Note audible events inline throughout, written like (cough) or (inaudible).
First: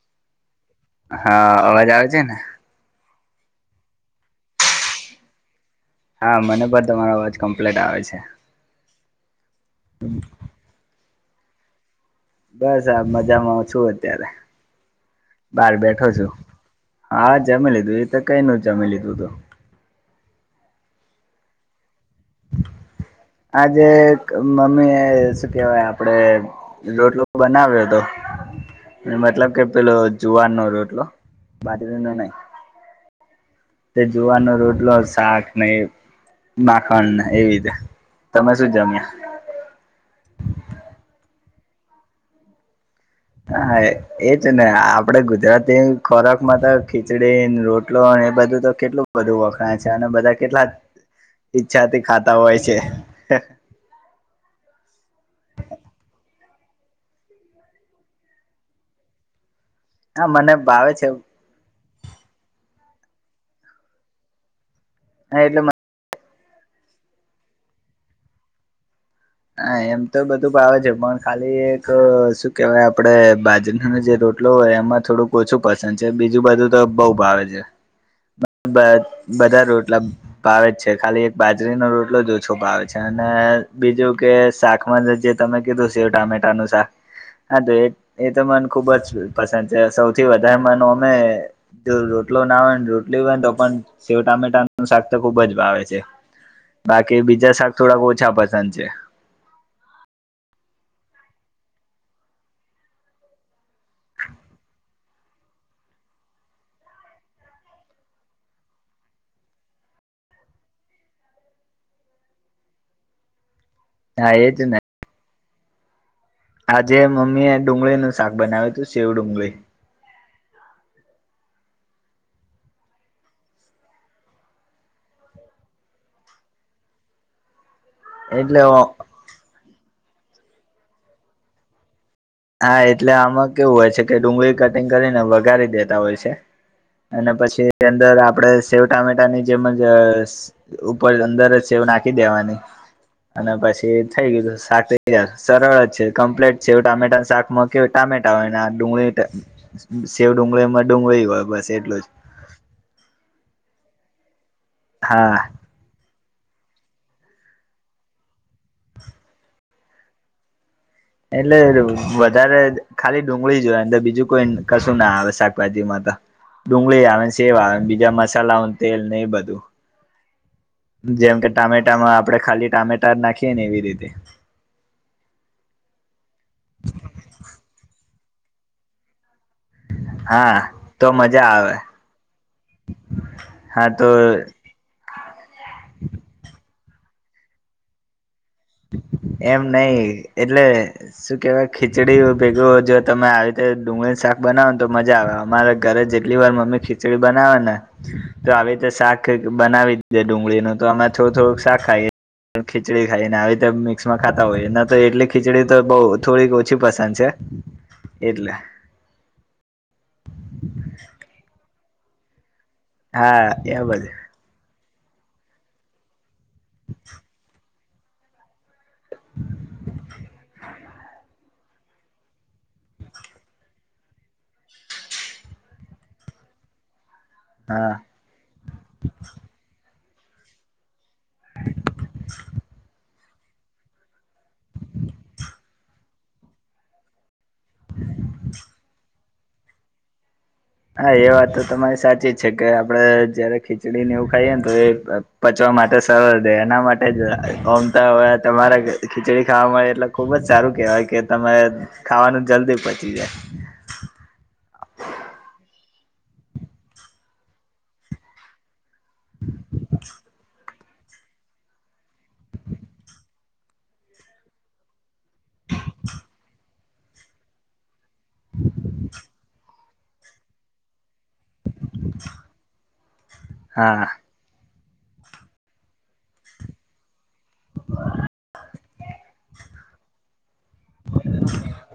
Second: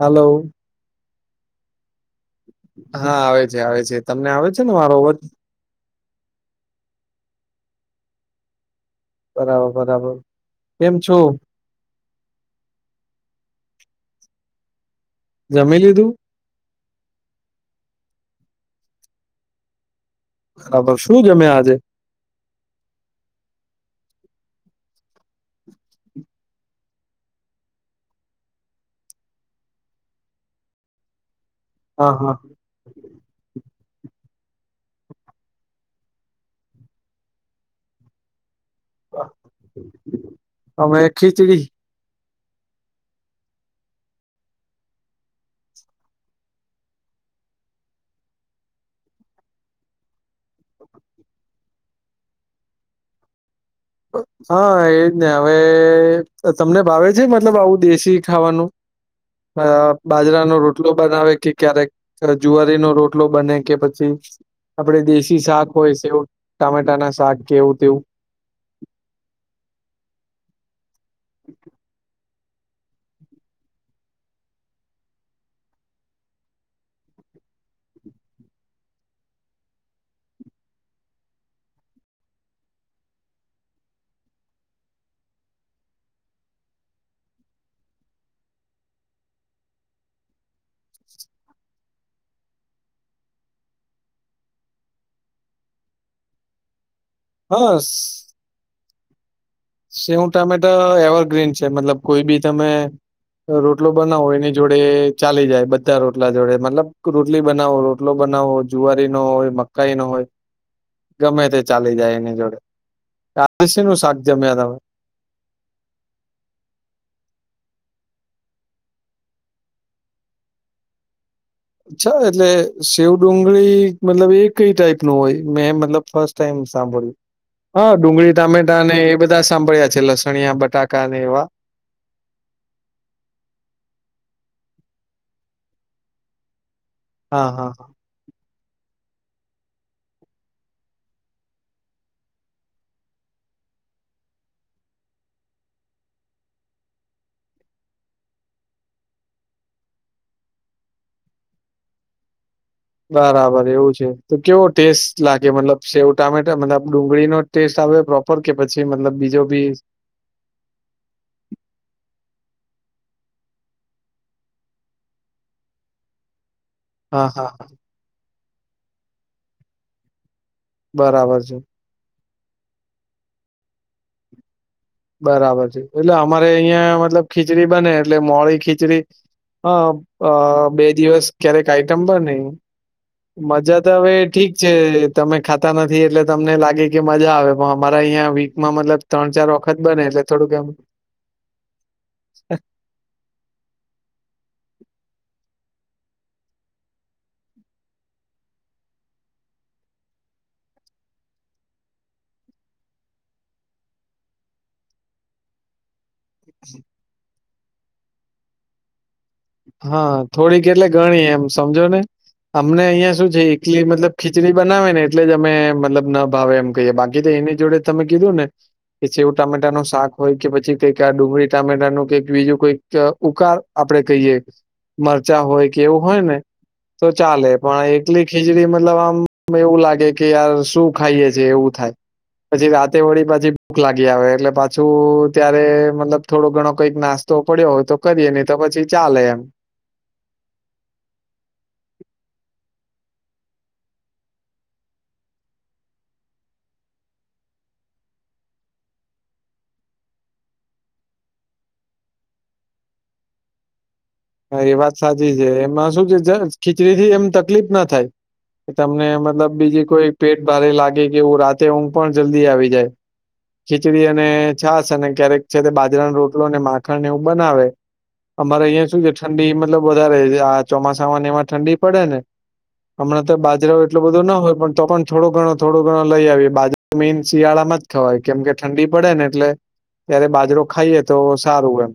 Hello. હા આ--અવાજ આવે છે ને? હા. આવે છે આવે છે, તમને આવે છે ને મારો અવાજ? હા. મને પણ તમારો અવાજ કમ્પ્લીટ આવે છે. બરાબર બરાબર. કેમ છો? બસ આમ મજામાં છું અત્યારે. બાર જમી બેઠો લીધું છું. હા જમી લીધું. એ તો કઈ નું જમી લીધું હતું. (unintelligible) બરાબર. શું જમ્યા આજે? આજે એક મમ્મી એ શું કેહેવાય આપડે રોટલો બનાવ્યો હતો. મતલબ કે પેલો જુવાર નો રોટલો. (unintelligible) બાજર. હા નો નહી. હા તે જુવારનો રોટલો શાક ને એ માખણને એવી રીતે. તમે શું જમ્યા? હ અમે ખિચડી. હા. એ. એ જ ને આપડે ગુજરાતી ખોરાકમાં તો ખીચડીને, રોટલોને એ બધું તો કેટલું બધું વખણાય છે. અને બધા કેટલા ઈચ્છાથી ખાતા હોય છે. હા, એજ ને હવે તમને ભાવે છે મતલબ આવું દેશી ખાવાનું? હા હા મને બાજરાનો રોટલો ભાવે છે બનાવે કે ક્યારેક જુવારીનો રોટલો બને કે પછી આપડે દેશી એટલે શાક હોય સેવ ટામેટાના શાક કે એવું તેવું હા એમ તો બધું ભાવે છે, પણ ખાલી એક શુ્ કેવાય આપડે બાજરનો જે રોટલો હોય, એમાં થોડુંક ઓછું પસંદ છે. બીજું બધું તો બઉ ભાવે છે. બધા રોટલા ભાવે જ છે, ખાલી એક બાજરીનો રોટલો જ ઓછો ભાવે છે. અને બીજું કે શાકમાં જે તમે કીધું સેવ ટામેટાનું શાક હા તો એ એ તો મન ખુબ જ પસંદ છે. સૌથી વધારે મનું અમે જો રોટલો ના હોય ને રોટલી હોય ને તો પણ સેવ ટામેટાનું શાક તો ખુબ જ ભાવે છે. (inaudible) બાકી બીજા શાક હા થોડાક ઓછા પસંદ છે. સેઉ ટામેટા એવરગ્રીન છે. મતલબ કોઈ બી તમે રોટલો બનાવો એની જોડે ચાલી જાય બધા રોટલા જોડે મતલબ રોટલી બનાવો રો ટલો બનાવો જુવારીનો હોય મકાનો હોય ગમે તે ચાલી જાય એની જોડે (unintelligible) હા એજ તમે ને આજે મમ્મી એ ડુંગળીનું શાક બનાવ્યું હતું શેવ ડુંગળી અચ્છા એટલે શેવડુંગળી મતલબ એ કઈ ટાઈપનું હોય? મેં મતલબ ફર્સ્ટ ટાઈમ સાંભળ્યું. હા ડુંગળી એટલે ટામેટા અને એ બધા સાંભળ્યા છે લસણિયા બટાકાને એવા હા એટલે આમાં કેવું હોય છે કે ડુંગળી કટિંગ કરીને વગારી દેતા હોય છે. અને હા પછી હા હા એઅંદર આપડે જ સેવ ટામેટાની જેમ જ ઉપર અંદર જ સેવ નાખી દેવાની અને પછી થઈ ગયું શાક સરળ જ છે કમ્પ્લેટ છે શેવ ટામેટા શાકમાં કેવું ટામેટા હોય ને આ ડુંગળી શેવ ડુંગળીમાં ડુંગળી હોય બસ એટલું જ બરાબર એવું છે. તો કેવો ટેસ્ટ હા લાગે મતલબ? સેવ ટામેટા મતલબ ડુંગળીનો ટેસ્ટ આવે પ્રોપર કે પછી મતલબ બીજો બી? એટલે વધારે ખાલી ડુંગળી જ હોય એટલે બીજું કોઈ કશું ના આવે શાકભાજીમાં ત ડુંગળી આવે હા ને હા સેવ હા આવે બીજા મસાલાઓ તેલ ને એ બધું જેમ બરાબર કે છે ટામેટામાં આપડે ખાલી ટામેટા જ નાખીએ ને એવી રીતે બરાબર છે એટલે અમારે અયાં મતલબ ખીચડી બને એટલે મોળી ખીચડી હ હા બે તો દિવસ મજા ક્યારેક આવે આઈટમ બને મજા તો હવે ઠીક કે તમે ખાતા નથી એટલે તમને લાગે કે મજા આવે પણ અમારા અયા બી માં મતલબ ત્રણ ચાર વખ નઈ એટલે શું કેવાય ખીચડી ભેગું જો તમે આવી રીતે ડુંગળીનું શાક બનાવો ને તો મજા આવે અમારે ઘરે જેટલી વાર મમ્મી ખીચડી બનાવે ને તો આવી તો શાક બનાવી દે ડુંગળીનું તો આમાં થોડું થોડુંક શાક ખાઈ ખીચડી ખાઈ ને આવી મિક્સમાં ખાતા હોય ન તો એટલી ખીચડી તો બહું થોડીક ઓછી પસંદ છે. એટલે હા થોડીક એટલે ઘણી એમ સમજો ને અમને અહિયાં શું છે હા એ એકલી બધું મતલબ ખી ખીચડી બનાવે ને એટલે જ અમે મતલબ ના ભાવે એમ કહીયે બાકી તો એની જોડે તમે કીધું ને કે એ સેવ ટામેટા નું શાક હોય કે પછી કંઈક ડુંગળી ટામેટા નું કંઈક બીજું કંઈક ઉકાર આપડે કહીએ મરચાં હોય કે એવું હોય ને. તો ચાલે પણ હા એકલી ખીચડી મતલબ આમ એવું લાગે કે યાર શું. ખાઈએ છીએ એવું થાય પછી રાતે વળી પછી ભૂખ લાગી આવે પાછું ત્યારે મતલબ થોડો ઘણો કંઈક નાસ્તો પડ્યો હોય તો કરીએ નહી તો પછી ચાલે એમ હા એ વાત તો તમારી સાચી જ છે કે આપડે જયારે ખીચડીને એવું ખાઈએ ને તો એ પચવા માટે સરળ રે એના માટે જ‌ઓમતાં હોય તમારે ખીચડી ખાવા મળે એટલે. ખુબ જ સારું કેહેવાય કે તમે ખાવાનું જલ્દી પચી જાય. હા એ વાત સાચી છે એમાં શું છે ખીચડી થી એમ તકલીફ ના થાય. કે તમને મતલબ બીજી કોઈ પેટ ભારે લાગે. તેથી રાતે ઊંઘ પણ જલ્દી આવી જાય ખીચડી અને છાસ અને ક્યારેક છેનેબાજરા રોટલો ને માખણ ને એવું બનાવે અમારે અહિયાં શું છે ઠંડી મતલબ વધારે આ ચોમાસામાં ને એમાં ઠંડી પડે ને હમણાં તો બાજરો એટલું હા બધો ના હોય પણ તો પણ થોડો ઘણો થોણો ઘણો લઈ આવીએ (unintelligible) મેન શિયાળામાં જ ખવાય કેમ કે. ઠંડી પડે ને એટલે ત્યારે બાજરો ખાઈએ તો સારું એમ.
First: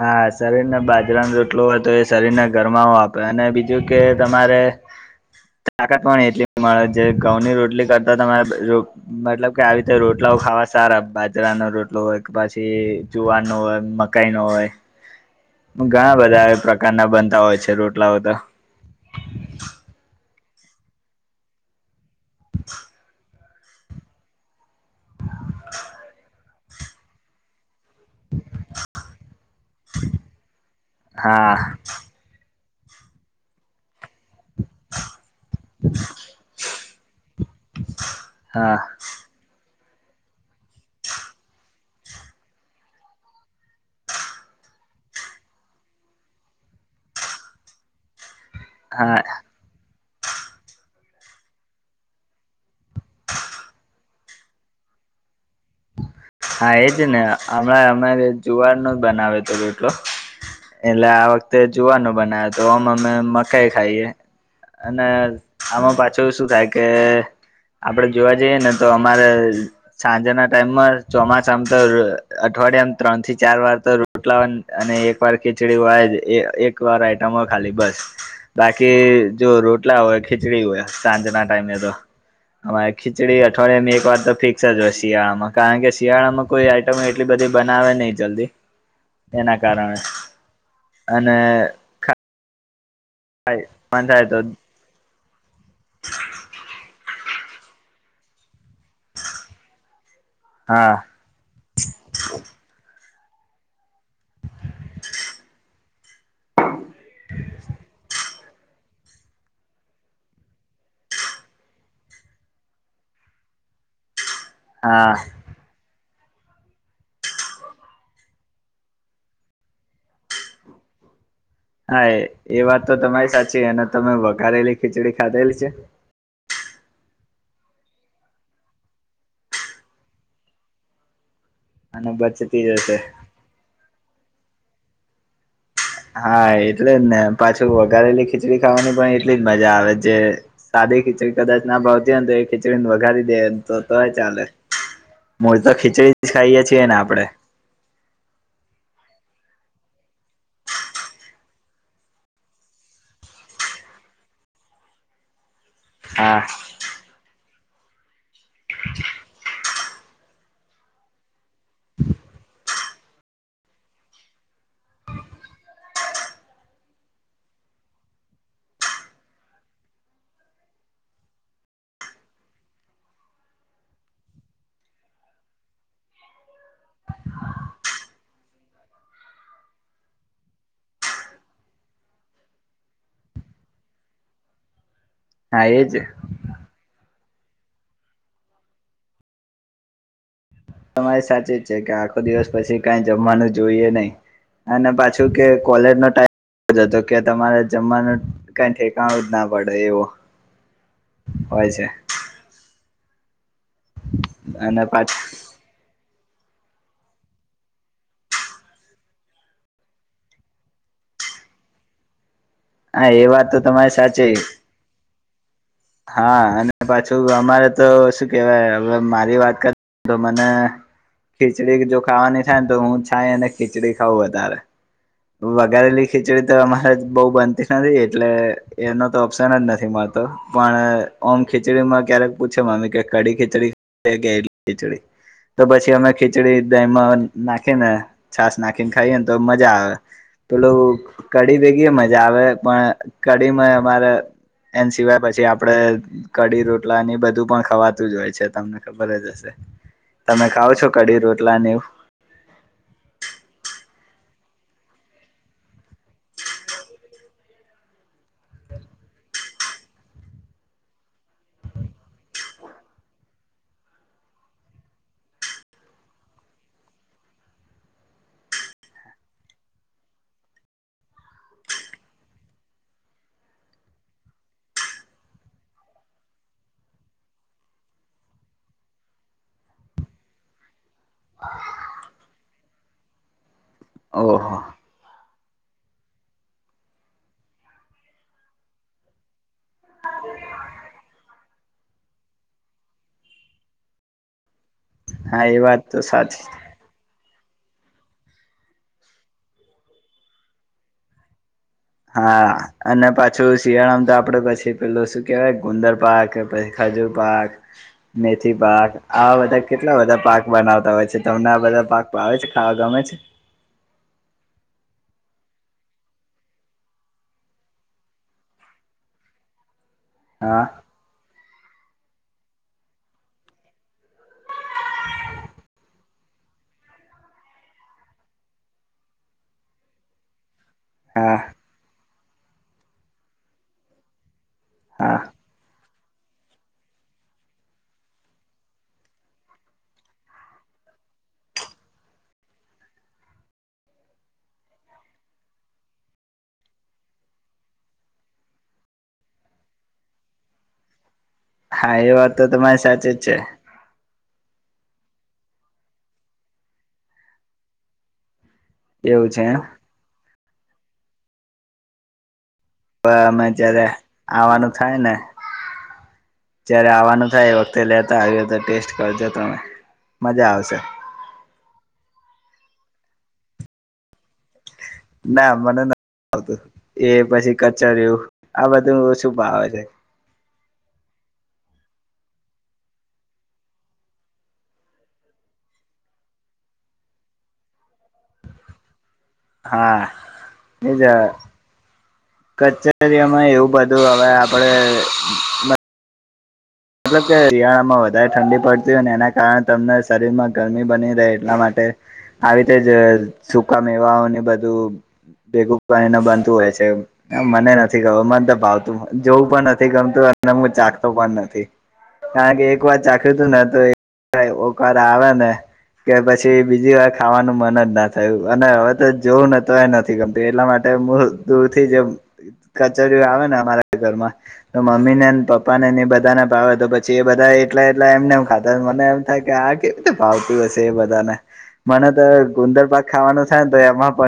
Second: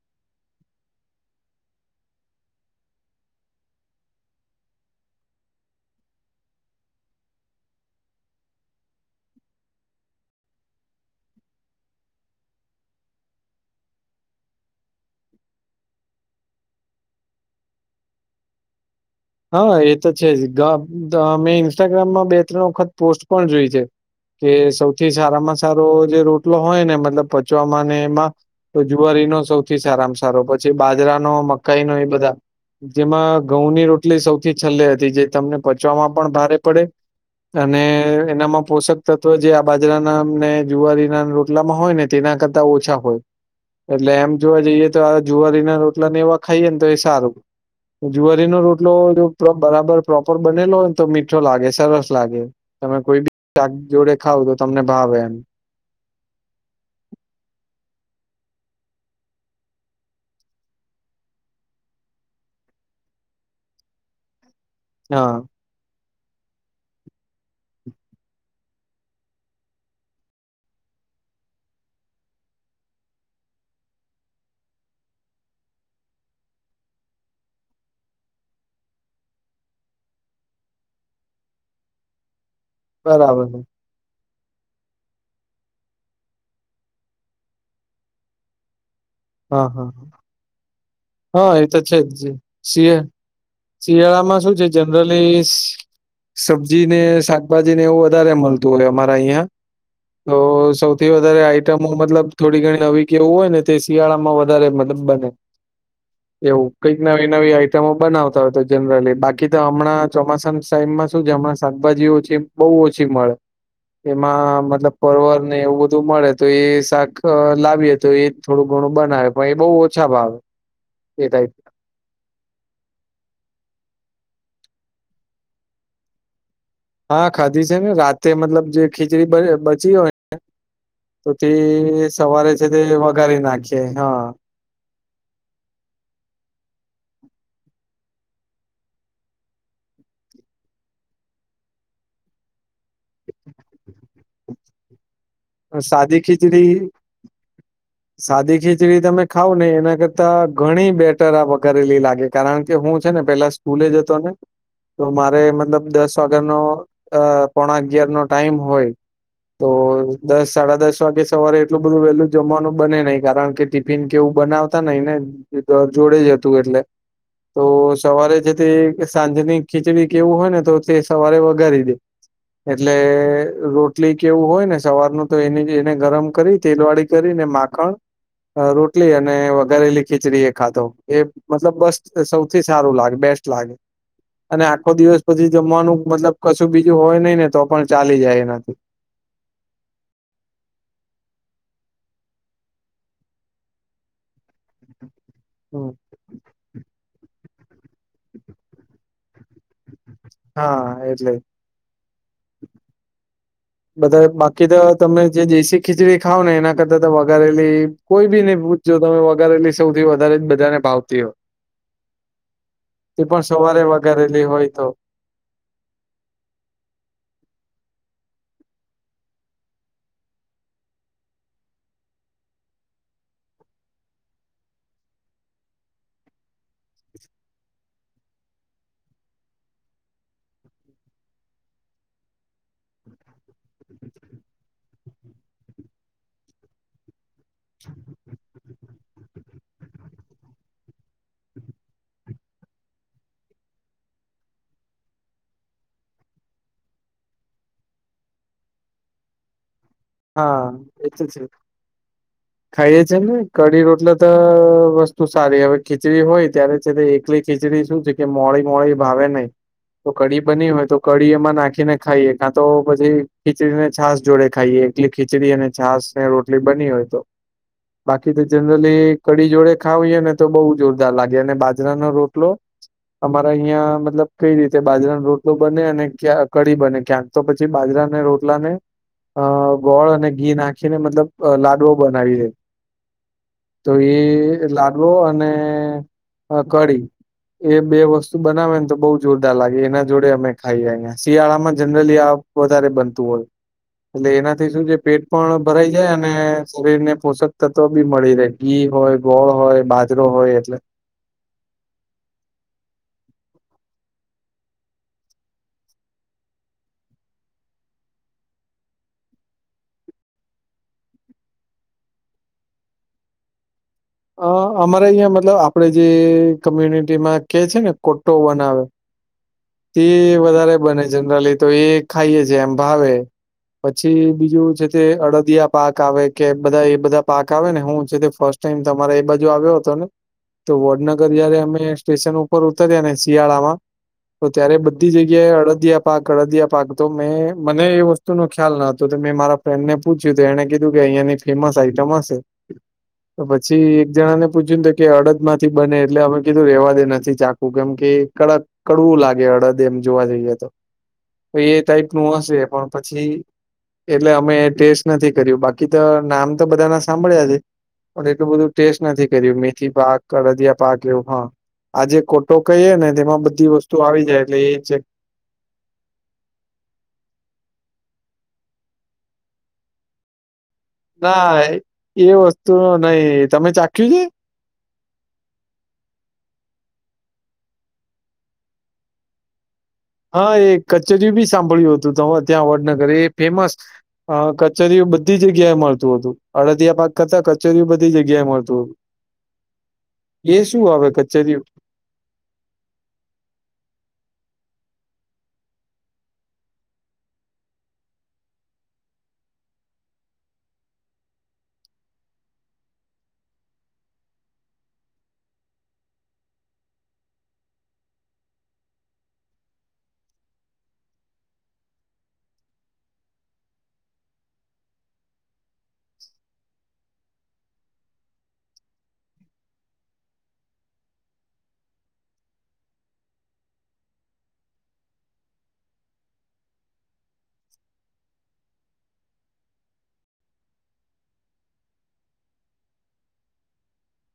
હા શરીરને બાજરાનું રોટલો હોય તો એ શરીરને ગરમાવું આપે. અને બીજું કે તમારે તાકાત પણ એટલી મળે. જેવી ઘઉંની રોટલી કરતાં તમારે. મતલબ કે આવી રીતે રોટલાઓ ખાવા સારા બાજરાના રોટલો હોય કે પછી જુવાર નો હોય કાઈ નો હોય. ઘણાં બધાં આ પ્રકારનાં બનતાં હોય છે રોટલાઓ તો. હા એ તો છે જ મે ઇન્સ્ટાગ્રામમાં બે ત્રણ વખત પોસ્ટ. પણ જોઈ છે. કે સૌથી સારામાં સારો જે રોટલો હોય ને મતલબ પચવામાંને માં તો જુવારીનો સૌથી સારામાં સારો પછી બાજરાનો હા મકાઈનો એ બધાં જેમાં ઘઉંની રોટલી સૌથી છેલ્લે હતી જે તમને પચવામાં પણ ભારે પડે અને એનામાં હા પોષક ત તો જે આ બાજરા નાને જુવારીના રોટલામાં હોય ને તેનાં કરતાં ઓછા હોય. એટલે એમ‌ જોવા જઈએ તો આ જુવારીના રોટલા ને એવા ખાઈએ ને તો એ સારું. જુવારીનો રોટલો હા જો બરાબર પ્રોપર બનેલો હોય ને તો મીઠો લાગે સરસ લાગે. તમે કોઈબી શાક જોડે ખાવ તો તમને ભાવે એમ. હા એ જ ને અમણાં અમારે જુવારનો જ બનાવેયોતો રોટલો એટલે આ વખતે જુવારનો બનાવે તો આમ અમે મકાઈ ખાઈએ. અને હા આમાં પાછો શું થાય કે. આપડે જોવા જઈએ ને તો અમારે સાંજનાં ટાઈમમાંજ. ચોમાસામતો અઠવાડિયામાં ત્રણ થી ચાર વાર તો રોટલા અંને. પર ખીચડી હોય જ એક વાર આઈટમ હોય ખાલી બસ. બાકી જો રોટલા હોય ખીચડી હોય સાંજના ટાઈમે તો. અમારે ખીચડી બરાબર છે. અઠવાડિયામાં એક વાર તો ફિક્સ જ હોય શિયાળમાં. કારણ કે શિયાળામાં કોઈ આઈટમો એટલી બંધી બનાવે નઈ જલ્દી. એના હા હા કારણે. અને જે જે શિ ખાય મન થાય તો શિયાળામાં શું છે જનરલી. સબ્જી ને શાકભાજી ને એવું વધારે મળતું હોય અમારે અહિંયા. તો હા સૌથી વધારે આઈટમો મતલબ થોડી ઘણી નવી કે એવું હોય ને તે શિયાળામાં વધારે મતલબ બને. એવું કંઈક નવી નવી આઈટમો બનાવતા હોય તો જનરલી બાકી તો અમણાં ચોમાસાના ટાઈમમાં શું છે અમણા શાકભાજી ઓછી બોઉ ઓછી મળે એમાં મતલબ હા પરવર ને એવું બધું મળે તો એ શાક લાવીએ તો એ થોડું ઘણું બનાવે પણ એ બોઉ ઓછા ભાવે (unintelligible) હા એ એ વાત તો તમારી સાચી અને તમે વઘારેલી ખીચડી ખાધેલી છે? હા ખાધી છે ને રાતે મતલબ જે ખીચડી બરી બચી હોય ને તો તે એ અને સવારે છે બચતી તે જશે વઘારી નાખીએ હા હા એટલે જ ને પાછું વઘારેેલી ખીચડી ખાવાની પણ એટલી જ મજા આવે જે સાદી ખીચડી કદાચ ના ભાવતી હોય ને તો એ ખીચડીને વઘારી દે તો તોય ચાલે. મોજ (unintelligible) ખીચડી સાદી જ ખાઈએ ખીચડી છે ને આપડે. સાદી ખીચડી તમે ખાવ ને એના કરતા ઘણી બેટર આ વઘારેલી લાગે. કારણ કે હું છે ને પેલા સ્કૂલે જતો ને તો મારે મતલબ દસ હા વાગ્યાનો અહ પોણા અગિયાર નો ટાઈમ હોય. તો ઈ દસ સાડા દસ વાગે સવારે એટલું બધું વેલું જમવાનું બને નઈ કારણ કે ટિફિન કેવું બનાવતા નહીં ને. તે ઘર જોડે જ હતું એટલે તો સવારે જે તે સાંજની ખીચડી કે એવું હોય ને તો તે સવારે વઘારી દેય. એટલે રોટલી કે એવું હોય ને સવારનું તો એની એને ગરમ કરી તેલવાડી કરીને માખણ અહ રોટલી અને વઘારેલી ખીચડી એ ખાતો એ મતલબ બસ્ટ સૌથી સારું લાગે બેસ્ટ. લાગે અને આખો દિવસ પછી હા એજ જમવાનું મતલબ કશું બીજું હોય નઈ ને તો પણ ચાલી જાય એનાથી તમારી સાચી છે કે આખો દિવસ પછી કઈ જોઈએ નહી અને પાછુ તો કે હમ કોલેજ નો ટાઈમ જતો કે તમારે જમવાનું કઈ ઠેકાણું જ ના પડે એવો હા એટલે હોય છે. બધા બાકી તો અને પાછ તમે જે દેશી ખીચડી ખાવ ને એના કરતા તો વઘારેલી કોઈ બી ને પૂછજો તમે વધારેલી સૌથી વધારે જ ભાવ તી હોય હા તે એ પણ વાત તો સવારે તમારી સાચી વઘારેલી હોય તો. હા અને પાછું અમારે તો શું કેવાય હવે મારી વાત કર તો મને ખીચડી કે જો ખાવાની થાય ને તો હું છાયને ખીચડી ખાવ વધારે વઘારેલી ખીચડી અમારે બઉ બન તી નથી એટલે એનો તો ઓપ્શન જ નથી મળતો. પણ ઓમ ખીચડી માં ક્યારેક પૂછે મમ્મી કે કડી ખીચડી કે (unintelligible) ખીચડી તો પછી અમે ખીચડી દહીમાં નાખી ને છાસ નાખીને ખાઈએને તો મજા આવે. પેલુ કઢી ભેગી એ મજા આવે પણ કઢીમાં ઈ અમારે એન સિવાય પછી આપડે કડી રોટલાને એ બધું પણ ખાવાતું જ હોય છે તમને ખબર જ હશે. તમે હા ખાવ છો એ કડી તો છે રોટલા ને એવું? ખાઈએ છે ને કઢી રોટલે તો વસ્તુ સારી હવે ખીચડી હોય ત્યારે છેતે એકલી ખીચડી શું છે કે મોડી મોડી ભાવે નય. તો કઢી બની હોય તો કઢી એમાં નાખીને ખાઈએ કાં તો પછી ખીચડીને છાસ જોડે ખાઈએ. એટલી ખીચડી અને છાસ ને રોટલી બની હોય તો બાકી તો જનરલી કડી જોડે ખાવીએ ને તો બહુ જોરદાર લાગે અને બાજરાનો રોટલો અમારા અહિયાં મતલબ કઈ રીતે બાજરા નો રોટલો બને અને ક્યા કઢી બને ક્યાંક. તો પછી બાજરાને રોટલાને અ ગોળ અને ઘી નાખીને મતલબ લાડવો બનાવી એ. તો એ ઓહો લા ડવો અને કઢી એ બે વસ્તુ બનાવે ને તો બઉ જોરદાર લાગે, એના જોડે અમે ખાઈએં. શિયાળામાં જનરલી આ વધારે બનતું હોય એટલે એનાથી શું છે પેટ હા એ પણ વાત ભરાઈ તો જાય અને સાચી શરીર ને પોષક તત્વ બી મળી રહે, ઘી હોય, ગોળ હોય, બાજરો હોય એટલે. હા અને પાછું શિયાળામાં તો આપડે પછી પેલુ શું કેવાય ગુંદર પાક પહિ ખજૂરપાક મેથી પાક આવા બધા કેટલા બધા પાક બનાવતા હોય છે તમને આ બધા પાક ભાવે છે, ખાવા ગમે છે? અ અમારે અહંયા મતલબ આપડે જે કમ્યુનિટી માં કે છે ને કો્ટો બનાવે તે હા વધારે બને જનરલી તો એ ખાઈએ છે એમ ભાવે. પછી બીજું છે તે અડદિયા પાક આવે કે બધા એ બધા પાક આવે ને હું છે તે ફર્સ્ટ ટાઈમ તમારે એ બાજુ આવ્યો હતો ને તો વડનગર હા જયારે અમે સ્ટેશન ઉપર ઉતર્યા ને શિયાળામાં તો ત્યારે બધી હા જગ્યાએ અડદિયા પાક અડદિયા પાક તો મેં મને એ વસ્તુ નો ખ્યાલ ન હતો તો મેં મારા ફ્રેન્ડ ને પૂછ્યું તો એને કીધું કે અહંયાની ફેમસ આઈટમ હશે. તો પછી એક જણા ને પૂછ્યું કે અડદ માંથી બને એટલે અમે કીધું રેવા દે નથી ચાકુું કેમ કે કડક કડવું લાગે અડદ એમ જોવા જઈએ તો. તો એ હા ટાઈપનું વાત તો હશે તમારી પણ સાચી જ પછી છે એટલે અમે ટેસ્ટ નથી કર્યું બાકી તો નામ તો બધા ના સાંભળ્યા છે. પણ એટલું બધું ટેસ્ટ નથી એવું છે કર્યું એમ મેથીપાક, અડદિયા પાક એવું હ આજે કોટ તો કહીએે ને પણ તેમાં અમે બધી જયારે વસ્તુ આવી જાય એટલે આવવાનું એ થાય જે ને જયારે આવાનું થાય એ વખતે લેતા આવ્યો તો ટેસ્ટ કરજો તમે મજા આવશે. ના એવુ વસ્તુ નઈ, તમે ચાખ્યું છે? ના મને નથી ભાવતું એ પછી કચરું આ બધું શું ભાવે છે. હા એ કચરિયું બી સાંભળ્યું હતું ત તમે ત્યાં વડનગર એ ફેમસ હ કચરિયું બધી જગ્યાએ મળતું હતું, અડદિયા પાક કરતા કચરિયું બધી જગ્યાએ મળતું. હા એ શું આવે કચરિયું? કચરીયામાં એવું બધું હવે આપડે મતલબ કે શિયાળામાં વધારે ઠંડી પડતી હોય ને એના કારણે તમને શરીરમાં ગરમી બની રહે એટલા માટે આવી રીતે જ સુકા મેવાઓને બધું ભેગું બનીને બનતું હોય છે. મને નથી ખબર મને તો ભાવતું જોવું પણ નથી ગમતું અને હું ચાખતો પણ નથી. કારણ કે એક વાર ચાખ્યું હતું ને તો ઓકાર આવે ને કે પછી બીજી વાર ખાવાનું મન જ ના થયું અને હવે તો જોવું ન તો એય નથી ગમતું એટલા માટ ટે દૂરથી એમ કચરિયું આવેને અમારા ઘરમાં તો મમ્મીને પપ્પા નેને એ બધાને ભાવે તો પછી એ બધા એટલા એટલા એમને એમ ખાતા મને એમ થાય કે આ કેવી રીતે ભાવતું હશે એ બધા ને. મને તો ગુંદર પાક ખાવાનો થાય ને તો એમાં પણ